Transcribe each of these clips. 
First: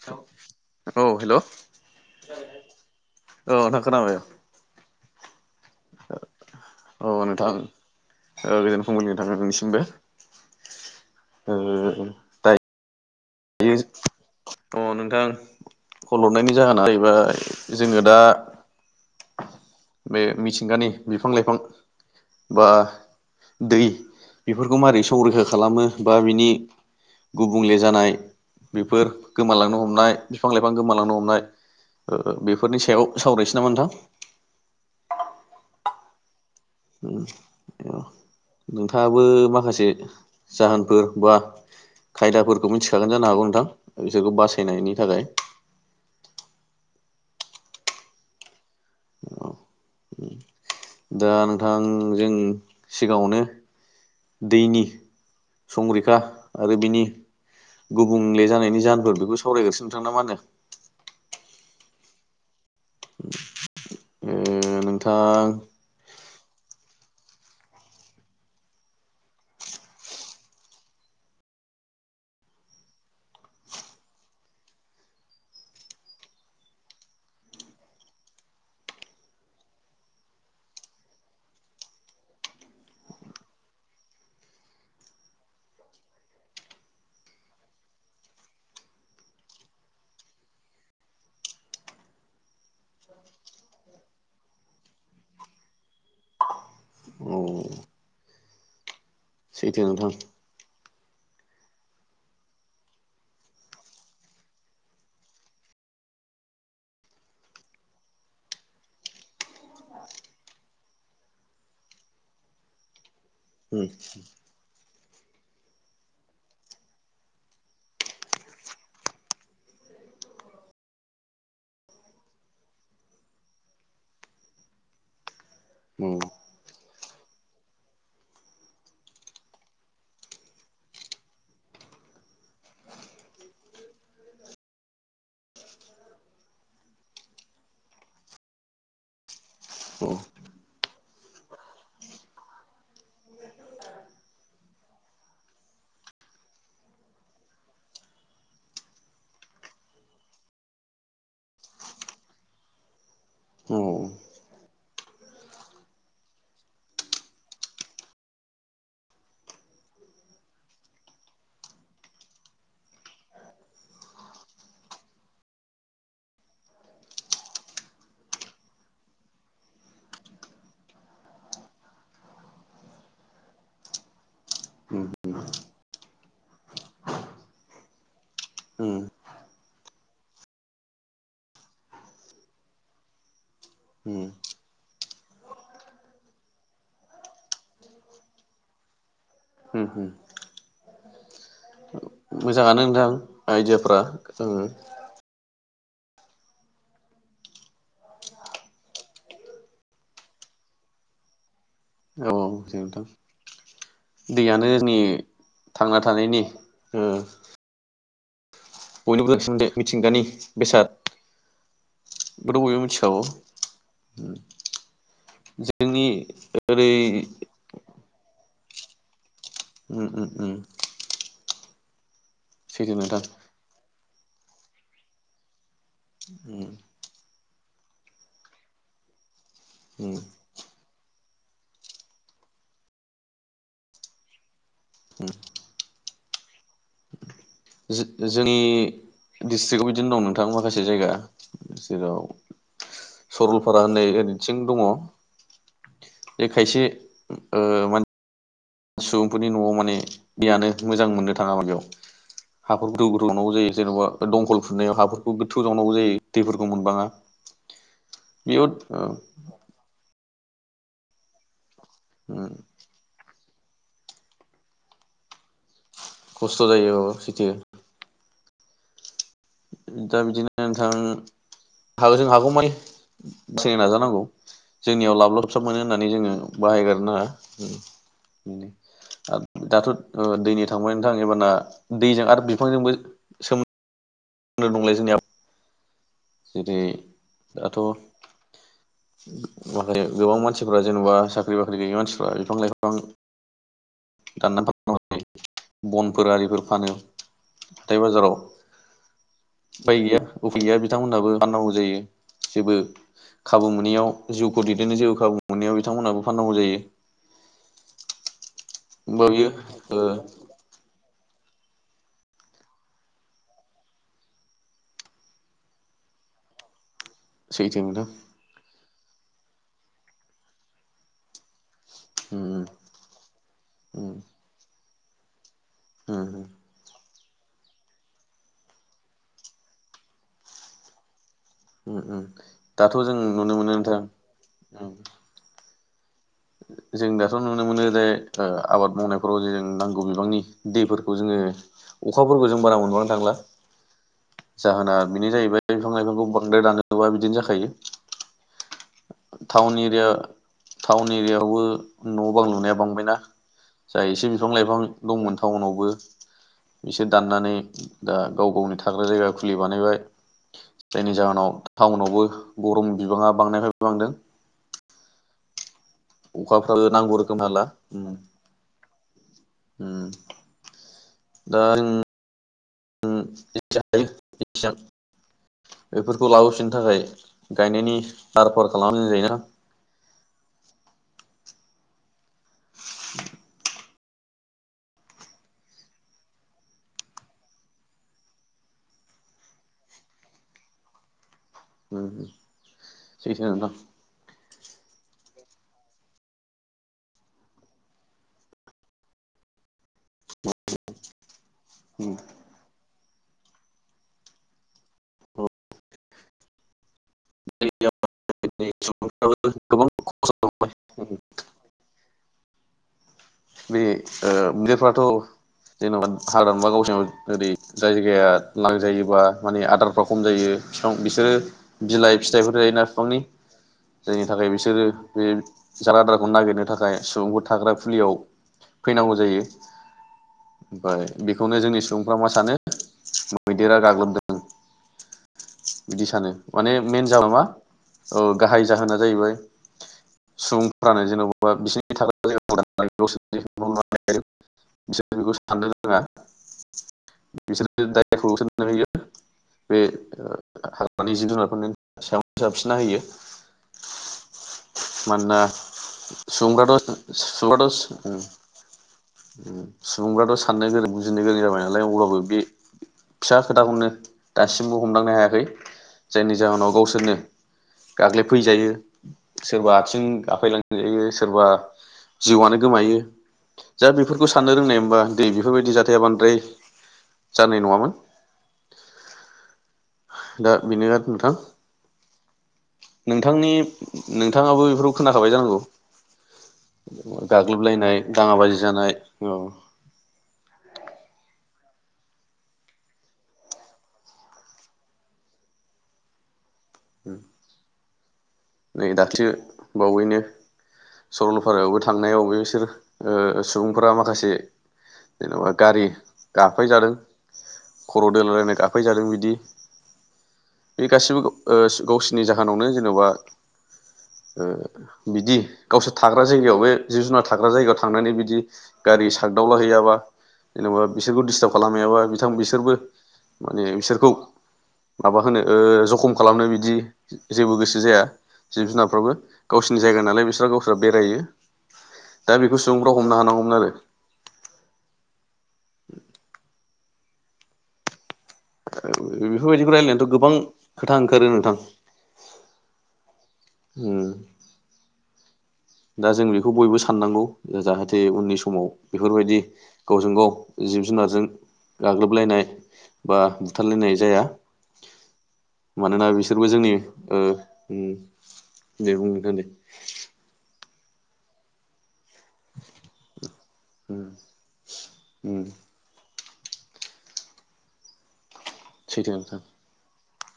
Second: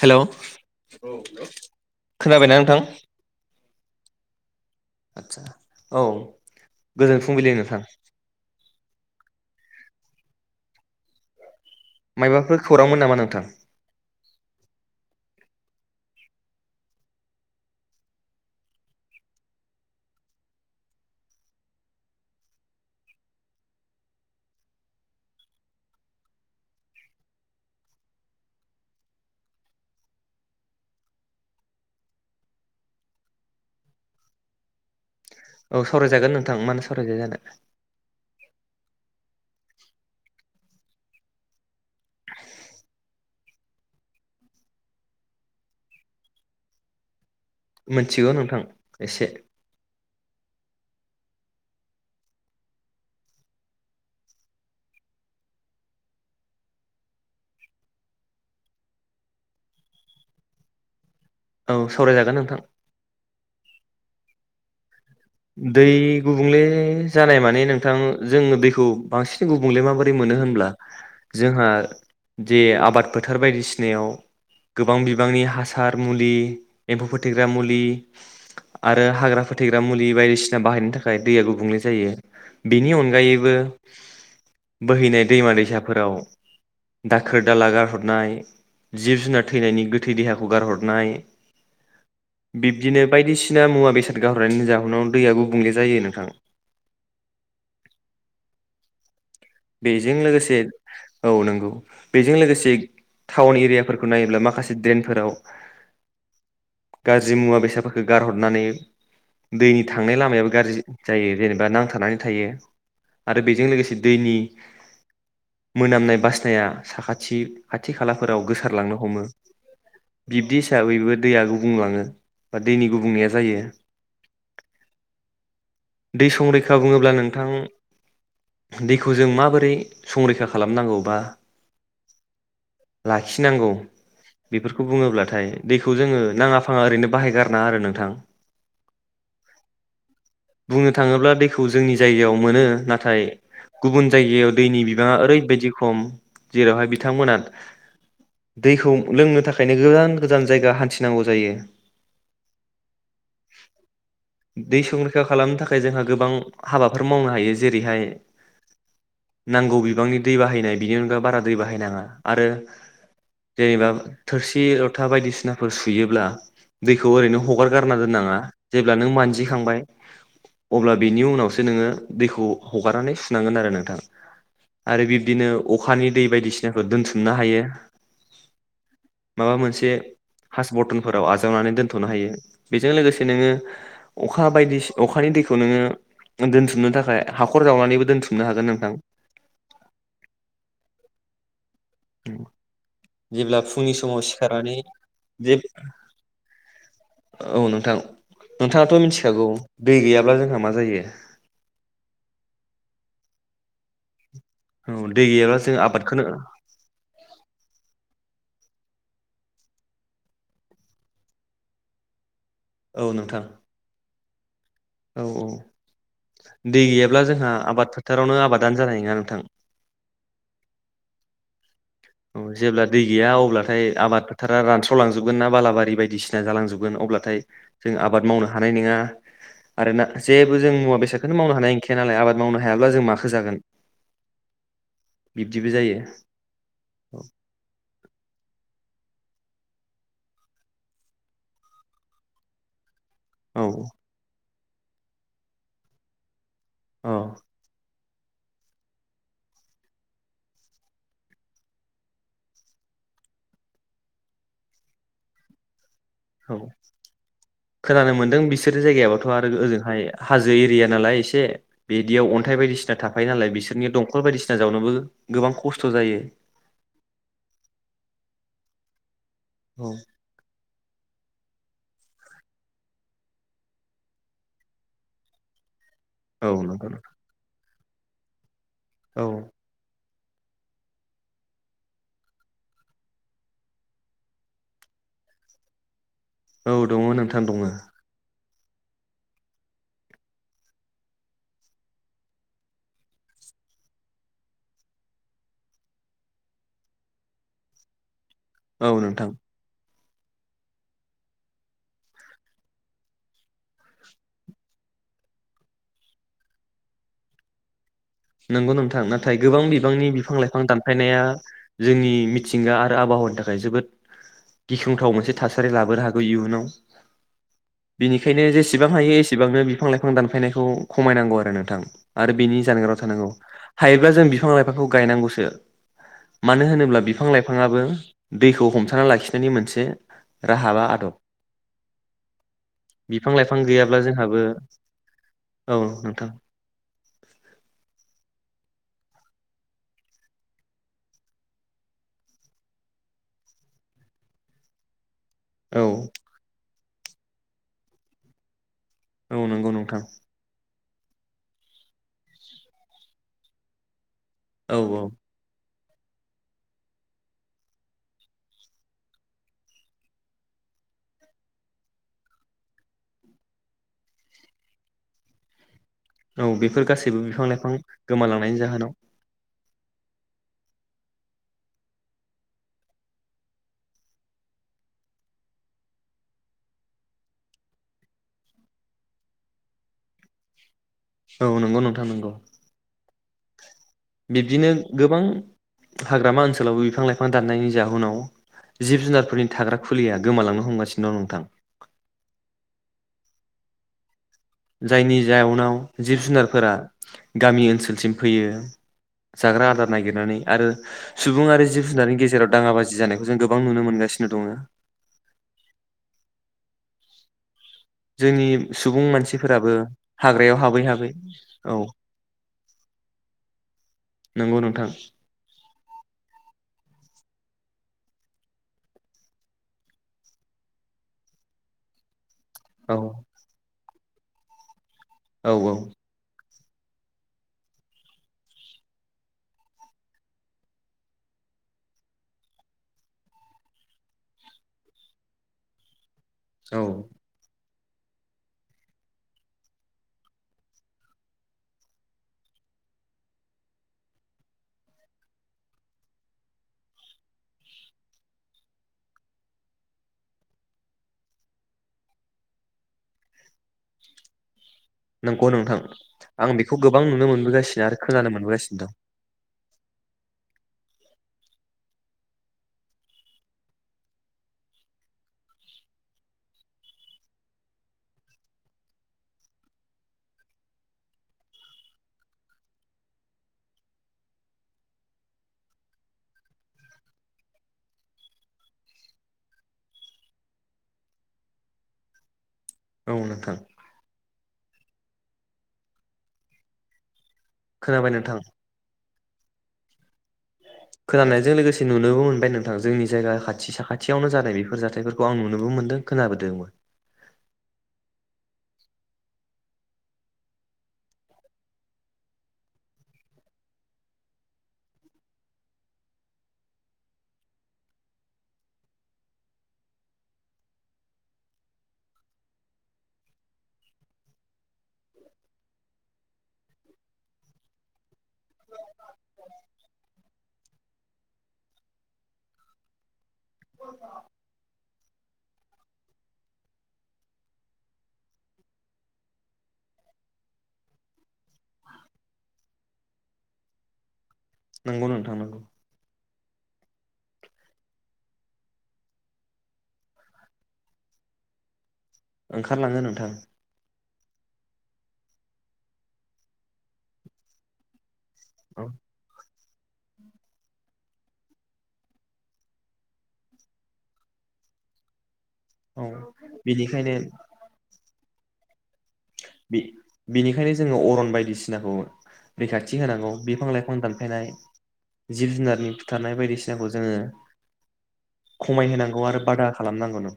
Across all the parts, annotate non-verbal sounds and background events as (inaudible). Hello औ hello खोनाबायना नोंथां? औ आदा खोनाबाय आतसा औ अ गोजोन फुंबिलि नोंथां गोजोन फुंबिलि नोंथा नोंसिमबो मायबाफोर खौरांमोन नामा नों दायो अ नोंथां खल हरनायनि जाहोना जाहैबाय जोङो दा बे मिथिंगानि बिफां लाइफां बा दै बेफोरखौ मारै संरैखा खालामो बा बिनि गुबुंले जानाय बेफोर गोमालांनो हमनाय बिफां लाइफां गोमालांनो हमनाय ओ बेफोरनि सायाव सावरायनसै नामा नोंथां? औ सावरायजागोन नों थां मानो सावराय जाया जानो नोंथाङाबो माखासे जाहोनफोर बा खायदाफोरखौ मोनथिखागोन जानो हागौ नोंथां बिसोरखौ बासायनायनि थाखाय मोनथिगौ नोंथां एसे उम दा नोंथां जों सिगाङावनो दैनि संरैखा आरो बिनि गुबुंले जानायनि जाहोनफोर बेखौ सावरायग्रोसिनो नोंथां ना मा होनो औ सावरायजागोन नोंथां उम ए नों आं दै गुबुंले जानाय माने नोंथां जोंङो दैखौ बांसिन गुबुंले माबोरै मोनो होनब्ला जोंहा जे आबाद फोथार बायदिसिनायाव गोबां बिबांनि हासार मुलि एम्फौ फोथेग्रा मुलि आरो हाग्रा फोथेग्रा मुलि बायदिसिना बाहायनायनि थाखाय दैया गुबुंले जायो बिनि अनगायैबो बोहैनाय दैमा दैसाफोराव दाखोर दाला गारहरनाय जिब जुनार थैनायनि गोथै देहाखौ गारहरनाय बिब्दिनो बायदिसिना मुवा बेसाद गारहरनायनि जाहोनाव दैया गुबुंले जायो नोंथां औ सैथो नोंथां बेजों लोगोसे औ नोंगौ बेजों लोगोसे टाउन एरियाफोरखौ नायोब्ला माखासे देनफोराव गाज्रि मुवा बेसादफोरखौ गारहरनानै दैनि थांनाय लामायाबो गाज्रि जायो जेनेबा नांथानानै थायो आरो बेजों उम लोगोसे दैनि मोनामनाय बासनाया साखाथि खाथि खालाफोराव गोसारलांनो हमो बिब्दि हिसाबैबो दैया गुबुं लाङो बा दैनि गुबुंनाया जायो दै औ संरैखा बुङोब्ला नोंथां दैखौ जों माबोरै संरैखा खालामनांगौ बा लाखिनांगौ बेफोरखौ बुङोब्लाथाय दैखौ जोङो नाङा फाङा ओरैनो बाहायगारनाङा आरो नोंथां बुंनो थाङोब्ला दैखौ जोंनि जायगायाव मोनो नाथाय गुबुन जायगायाव दैनि बिबाङा ओरैबायदि खम जेरावहाय बिथांमोना दैखौ लोंनो थाखायनो गोजान गोजान जायगा हान्थिनांगौ जायो औ दै संरैखा खालामनो थाखाय जोंहा गोबां हाबाफोर मावनो हायो जेरैहाय नांगौ बिबांनि दै बाहायनाय बिनि अनगा बारा दै बाहायनाङा आरो जेनेबा थोरसि लथा बायदिसिनाफोर सुयोब्ला दैखौ ओरैनो हगारगारना दोननाङा जेब्ला नों मानजिखांबाय अब्ला बिनि उनावसो नोङो दैखौ हगारनानै सुनांगोन आरो नोंथां उम आरो बिब्दिनो अखानि दै बायदिसिनाफोर दोनथुमनो हायो उम माबा मोनसे हास बरटनफोराव आजावनानै दोनथनो हायो बेजों लोगोसे नोङो उम अखा बायदि सि- अखानि दैखौ नोङो दोनथुमनो थाखाय हाखर जावनानैबो दोनथुमनो हागोन नोंथां उम उम मोजाङानो नोंथां जेब्ला फुंनि आइदियाफ्रा समाव जों सिखारनानै जे औ नोंथां नोंथाङाथ' मिनथिखागौ दै गैयाब्ला जोंहा मा जायो औ जे नोंथां दैयानो औ जोंनि दै गैयाब्ला जों थांना आबादखौनो थानायनि उम बयनोबोसिमबो मिथिंगानि बेसाद खौथ' बयबो औ मिथिखागौ (inaudible) नोंथां औ औ जोंनि दै ओरै गैयाब्ला जोंहा आबाद फोथारावनो आबाद दान जानाय नोङा नोंथां उम उम उम अ जेब्ला सैथो दै नोंथां गैया अब्लाथाय आबाद फोथारा रानस्रावलांजोबगोन ना बालाबा रि बायदिसिना उम जालांजोबगोन अब्लाथाय जों आबाद मावनो हानाय नङा आरोना उम जेबो जों मुवा बेसाद बेखौनो मावनो हानाय (unintelligible) नालाय आबाद मावनो हायाब्ला जों माखो जागोन बिब्दिबो जायो औ जो जोनि डिस्ट्रिकआव बिदिनो दं नोंथां माखासे जायगा जेराव औ सरलपारा होननाय (unintelligible) थिं दङ जे खायसे औ ओ मान सुबुंफोरनि न'आव माने दैयानो मोजां मोननो थाङा मा बेयाव हाफोर गोथौ गोथौ जावनांगौ जायो जेन'बा दंखल फुनायाव हाफोरखौ गोथौ जावनांगौ जायो औ दैफोरखौ मोनबाङा खोनानो मोनदों बेयाव बिसोरो ओ जायगायाबाथ' आरो ओजोंहाय हाजो एरिया नालाय एसे बिदियाव उम अन्थाइ बायदिसिना थाफायो नालाय बिसोर नि दंखल बायदिसिना जावनोबो गोबां खस्थ जायो खस्थ' जायो औ औ सिटि औ दा बिदिनो थां हा जों हागौमाय (inaudible) नाजानांगौ जोंनियाव लाबलाबसाब मोनो होननानै जोङो औ नंगौ नोंथां बाहायगारनाङा ओम औ (inaudible) ओ दाथ' ओ दैनि थांबाय नोंथां एबारना दैजों आरो बिफांजोंबो सोम दे बुंलाय जोंनिया औ जेरै दङो नोंथां दङो दाथ' (unintelligible) गोबां मानसिफोरा जेन'बा साख्रि बाख्रि गैयै मानसिफ्रा बिफां लाइफां दाननानै (unintelligible) बनफोर आरिफोर फानो हाथाय बाजाराव औ नोंथां (unintelligible) गैया उफाय गैया बि बिथांमोनहाबो फाननांगौ जायो जेबो खाबु मोनैयाव जिउखौ दैदेननो जेबो खाबु मोनैयाव बिथांमोनहाबो फाननांगौ जायो नंगौ नोंथां होमबा नाथाय बियो गोबां ओ बिबांनि बिफां लाइफां दानफायनाया जोंनि मिथिंगा आरो आबहावानि थाखाय जोबोद गिख्रंथाव मोनसे थासारि लाबोनो हागौ इयुनाव सैथो नोंथां इसेबां हायो एसेबांनो बिफां लाइफां दानफायनायखौ खमायनांगौ आरो नोंथां आरो बिनि नोंथां जानगाराव नंगौ हायोब्ला उम जों बिफां लाइफांखौ गायनांगौसो उम मानो होनोब्ला बि बिफां लाइफाङाबो दैखौ हमथाना लाखिनायनि मोनसे राहा बा आदब उम उम दाथ' जों बिफां नुनो लाइफां मोनो गैयाब्ला नोंथां जोंहाबो उम औ नोंथां जों दाथ' नुनो मोनो जे ओ आबाद मावनायफोराव जों नांगौ बिबांनि दैफोरखौ जोङो अखाफोरखौ जों बारा मोनबांनो थांला जाहोना बेनो जाहैबाय औ बिफां लाइफांखौ बांद्राय दानो (unintelligible) बिदिनो जाखायो औ नंगौ थाउन नोंथां एरिया टाउन एरिआ यावबो न' बां लुनाया बांबायना जा एसे बिफां लाइफां औ औ दंमोन टाउनावबो बिसोर दाननानै दा गाव गावनि थाग्रा जायगा खुलि बानायबाय जायनि जाहोनाव टाउनावबो गरम बिबाङा बांनाय फाय बांदों औ बेफोर अखाफ्राबो नांगौ गासैबो रोखोम बिफां हाला लाइफां उम गोमालांनायनि जाहोनाव उम (unintelligible) बेफोरखौ लाबोफिननो थाखाय गायनायनि लाहार फाहार खालाम (unintelligible) जायोना औ नंगौ नोंथां नंगौ (inaudible) बिबदिनो गोबां हाग्रामा ओनसोलावबो बिफां लाइफां दाननायनि जाहोनाव जिब जुनारफोरनि थाग्रा खुलिया गोमालांनो हमगासिनो दं नोंथां ओम सैथो नोंथां जायनि जाउनाव जिब जुनारफोरा गामि ओनसोलसिम फैयो जाग्रा आदार नागिरनानै आरो सुबुं आरो जिब उम जुनारनि गेजेराव दाङा बाजि जानाय जों गोबां नुनो मोनगासिनो दङो जोंनि सुबुं सुबुंफ्राबो मानसिफोराबो गोबां हाग्रायाव हाबै हाबै खस्थ' औ बे ओ नंगौ नोंथां मैदिरफ्राथ' जेनेबा (unintelligible) गावसोराव ओरै जाय जायगाया लांजायोबा माने आदारफ्रा खम जायो बिफां बिसोरो बिलाइ फिथाइफोर जायो ना औ बिफांनि जायनि थाखाय बिसोरो बे औ औ जालादारखौ नायगिरनो थाखाय सुबुंखौ थाग्रा फुलियाव फैनांगौ जायो ओमफाय बेखौनो जोंनि सुबुंफ्रा मा सानो मैदेरा गाग्लोबदों बिदि सानो माने औ मेन जाउना मा औ गाहाय जाहोना जाहैबाय सुबुंफ्रानो जेनबबा बिसोरनि (unintelligible) हाग्रानि जिब जुनारफोरनि सायाव जाबसिन्ना होयो। मानोना नंगौ नोंथां आं बेखौ सुबुंफ्राथ' गोबां नुनो सुबुंफ्राथ' मोनबोगासिनो आरो खोनानो मोनबोगासिनो दं सुबुंफ्राथ' साननो गोरों बुजिनो गोरों जाबाय नालाय अब्लाबो बे फिसा खोथाखौनो दासिमबो हमदांनो हायाख जायनि जाहोनाव गावसोरनो गाग्लोब फैजायो सोरबा आथिं गाफायलांजायो सोरबा जिउआनो गोमायो दा बेफोरखौ साननो रोंनायमोनबा दै बेफोरबायदि जाथाया बांद्राय जानाय नङामोन दा बिनो ना नोंथां औ नोंथांनि नोंथां नोंथाङाबो बे खोनाखाबाय जानांगौ गाग्लोबलायनाय खोनाबाय नोंथां दाङाबाजि जानाय औ खोनानायजों लोगोसे नुनोबो मोनबाय नोंथां जोंनि जायगा खाथि साखाथियावनो जानाय बेफोर जाथायफोरखौ आं नुनोबो मोनदों खोनाबोदोंबो उम नै दाख्लि बावैनो सरलपारायावबो थांनायाव बेसोर ओ सुबुंफोरा माखासे जेनेबा गारि गाफायजादों खर दोनायलायनाय गाफायजादों बिदि बे ओ गासिबो गावसिनि जाहोनावनो जेनबा ओ बिदि गावसोर थाग्रा जायगायाव बे जिब जुनार थाग्रा जायगायाव थांनानै बिदि गारि सागदावला हैयाबा जेनेबा बिसोरखौ डिस्टार्ब खालामहैयाबा बिथां बिसोरबो माने बिसोरखौ माबा होनो ओ जखम खालामनो बिदि जेबो गोसो जाया जिब जुनारफ्राबो गावसोरनि जायगा नालाय बिस्रा गावसोर बेरायो दा बेखौ सुबुंफोरा हमनो हानांगौमोन आरो नंगौ नोंथां नंगौ बेफोर बायदिखौ रायलायनायावथ गोबां खोथा ओंखारो नोंथां ओंखारलाङो नोंथां उम दा जों बेखौ बयबो साननांगौ जाहाथे उननि स माव औ बेफोर बायदि गावजों गाव जिब जुनारजों गाग्लोबलायनाय बा बुथारलायनाय जाया औ मानोना बिसोरबो जोंनि बेनिखायनो ओ‌ उम दे बुं बि बिनिखायनो जोङो अरन बायदिसिनाखौ रैखाथि होनांगौ बिफां लाइफां उम दानफायनाय उम जिब जुनारनि बुथारनाय बायदिसिनाखौ जोङो खमाय सैथो होनांगौ नोंथां आरो बादा खालामनांगौनो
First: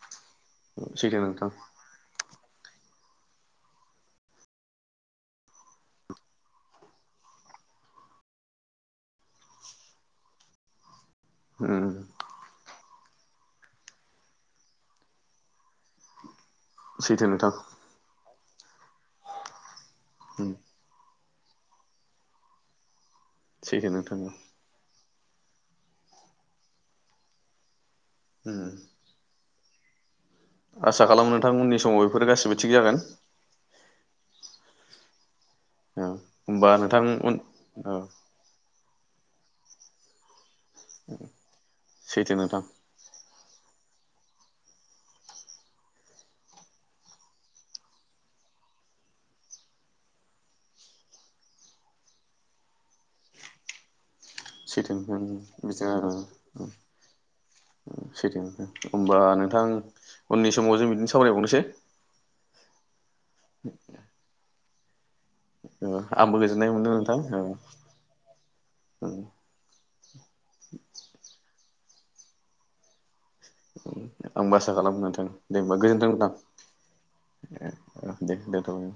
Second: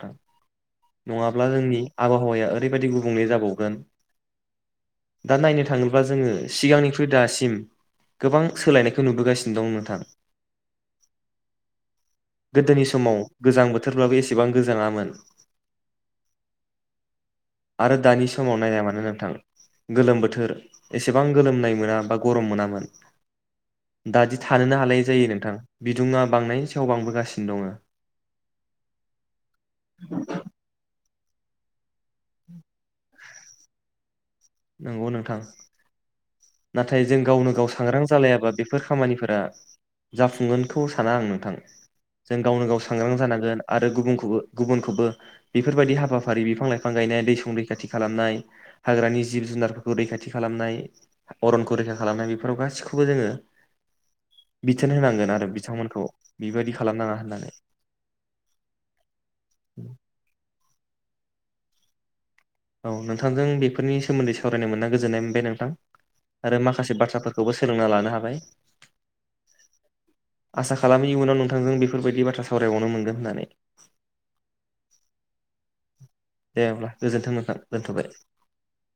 (unintelligible) सैथो नङाब्ला नोंथां जोंनि आबहावाया ओरैबायदि गु बुंले जाबावगोन दा नायनो थाङोब्ला जोङो सिगांनिख्रुइ दासिम गोबां सोलायनायखौ नुबोगासिनो दं नोंथां गोदोनि हम समाव गोजां बोथोरब्लाबो एसेबां गोजाङामोन सैथो नोंथां आरो दानि समाव नायामोन उम नोंथां गोलोम बोथोर उम एस एसेबां गोलोमनाय मोना बा गरम मोनामोन सैथो नोंथां दादि थानोनो हालाय जायो नोंथां बिदुङा बांनायनि सायाव बांबोगासिनो दङो ओम (inaudible) आसा खालामो नोंथां‌ उननि‌ समाव बे बेफोरो गासिबो थिग जागोन नंगौ नोंथां होमबा नोंथां नाथाय जों उन गावनो गाव औ सांग्रां जालायाबा बेफोर खामानिफोरा जाफुंगोन खौ साना आं नोंथां सैथो जों नोंथां गावनो गाव सांग्रां जानांगोन आरो गुबुनखौबो गुबुनखौबो बेफोरबायदि हाबाफारि बिफां लाइफां गायनाय दै सं रैखाथि खालामनाय हाग्रानि जिब जुनारफोरखौ रैखाथि खालामनाय अरनखौ रैखा खालामनाय बेफोराव गासिखौबो जोङो बिथोन सैथो होनांगोन आरो बिथांमोनखौ बेबायदि खालामनाङा होननानै (unintelligible) होमबा नोंथां उननि समाव जों बिदिनो सावरायबावनोसै औ नोंथांजों बेफोरनि सोमोन्दै सावरायनो मोनना गोजोननाय मोन नोंथां ओ आंबो आरो गोजोननाय मोनदों माखासे नोंथां ओ बाथ्राफोरखौबो सोलोंना लानो हाबाय आसा खालामो इयुनाव नोंथांजों बि बेफोरबायदि बाथ्रा सावरायबावनो मोनगोन होननानै आंबो आसा खालामो नोंथां जेनबा गोजोनथों औ दे अब्ला गोजोन्थों नोंथां ए दोनथ'बाय औ दे दोनथ'बाय औ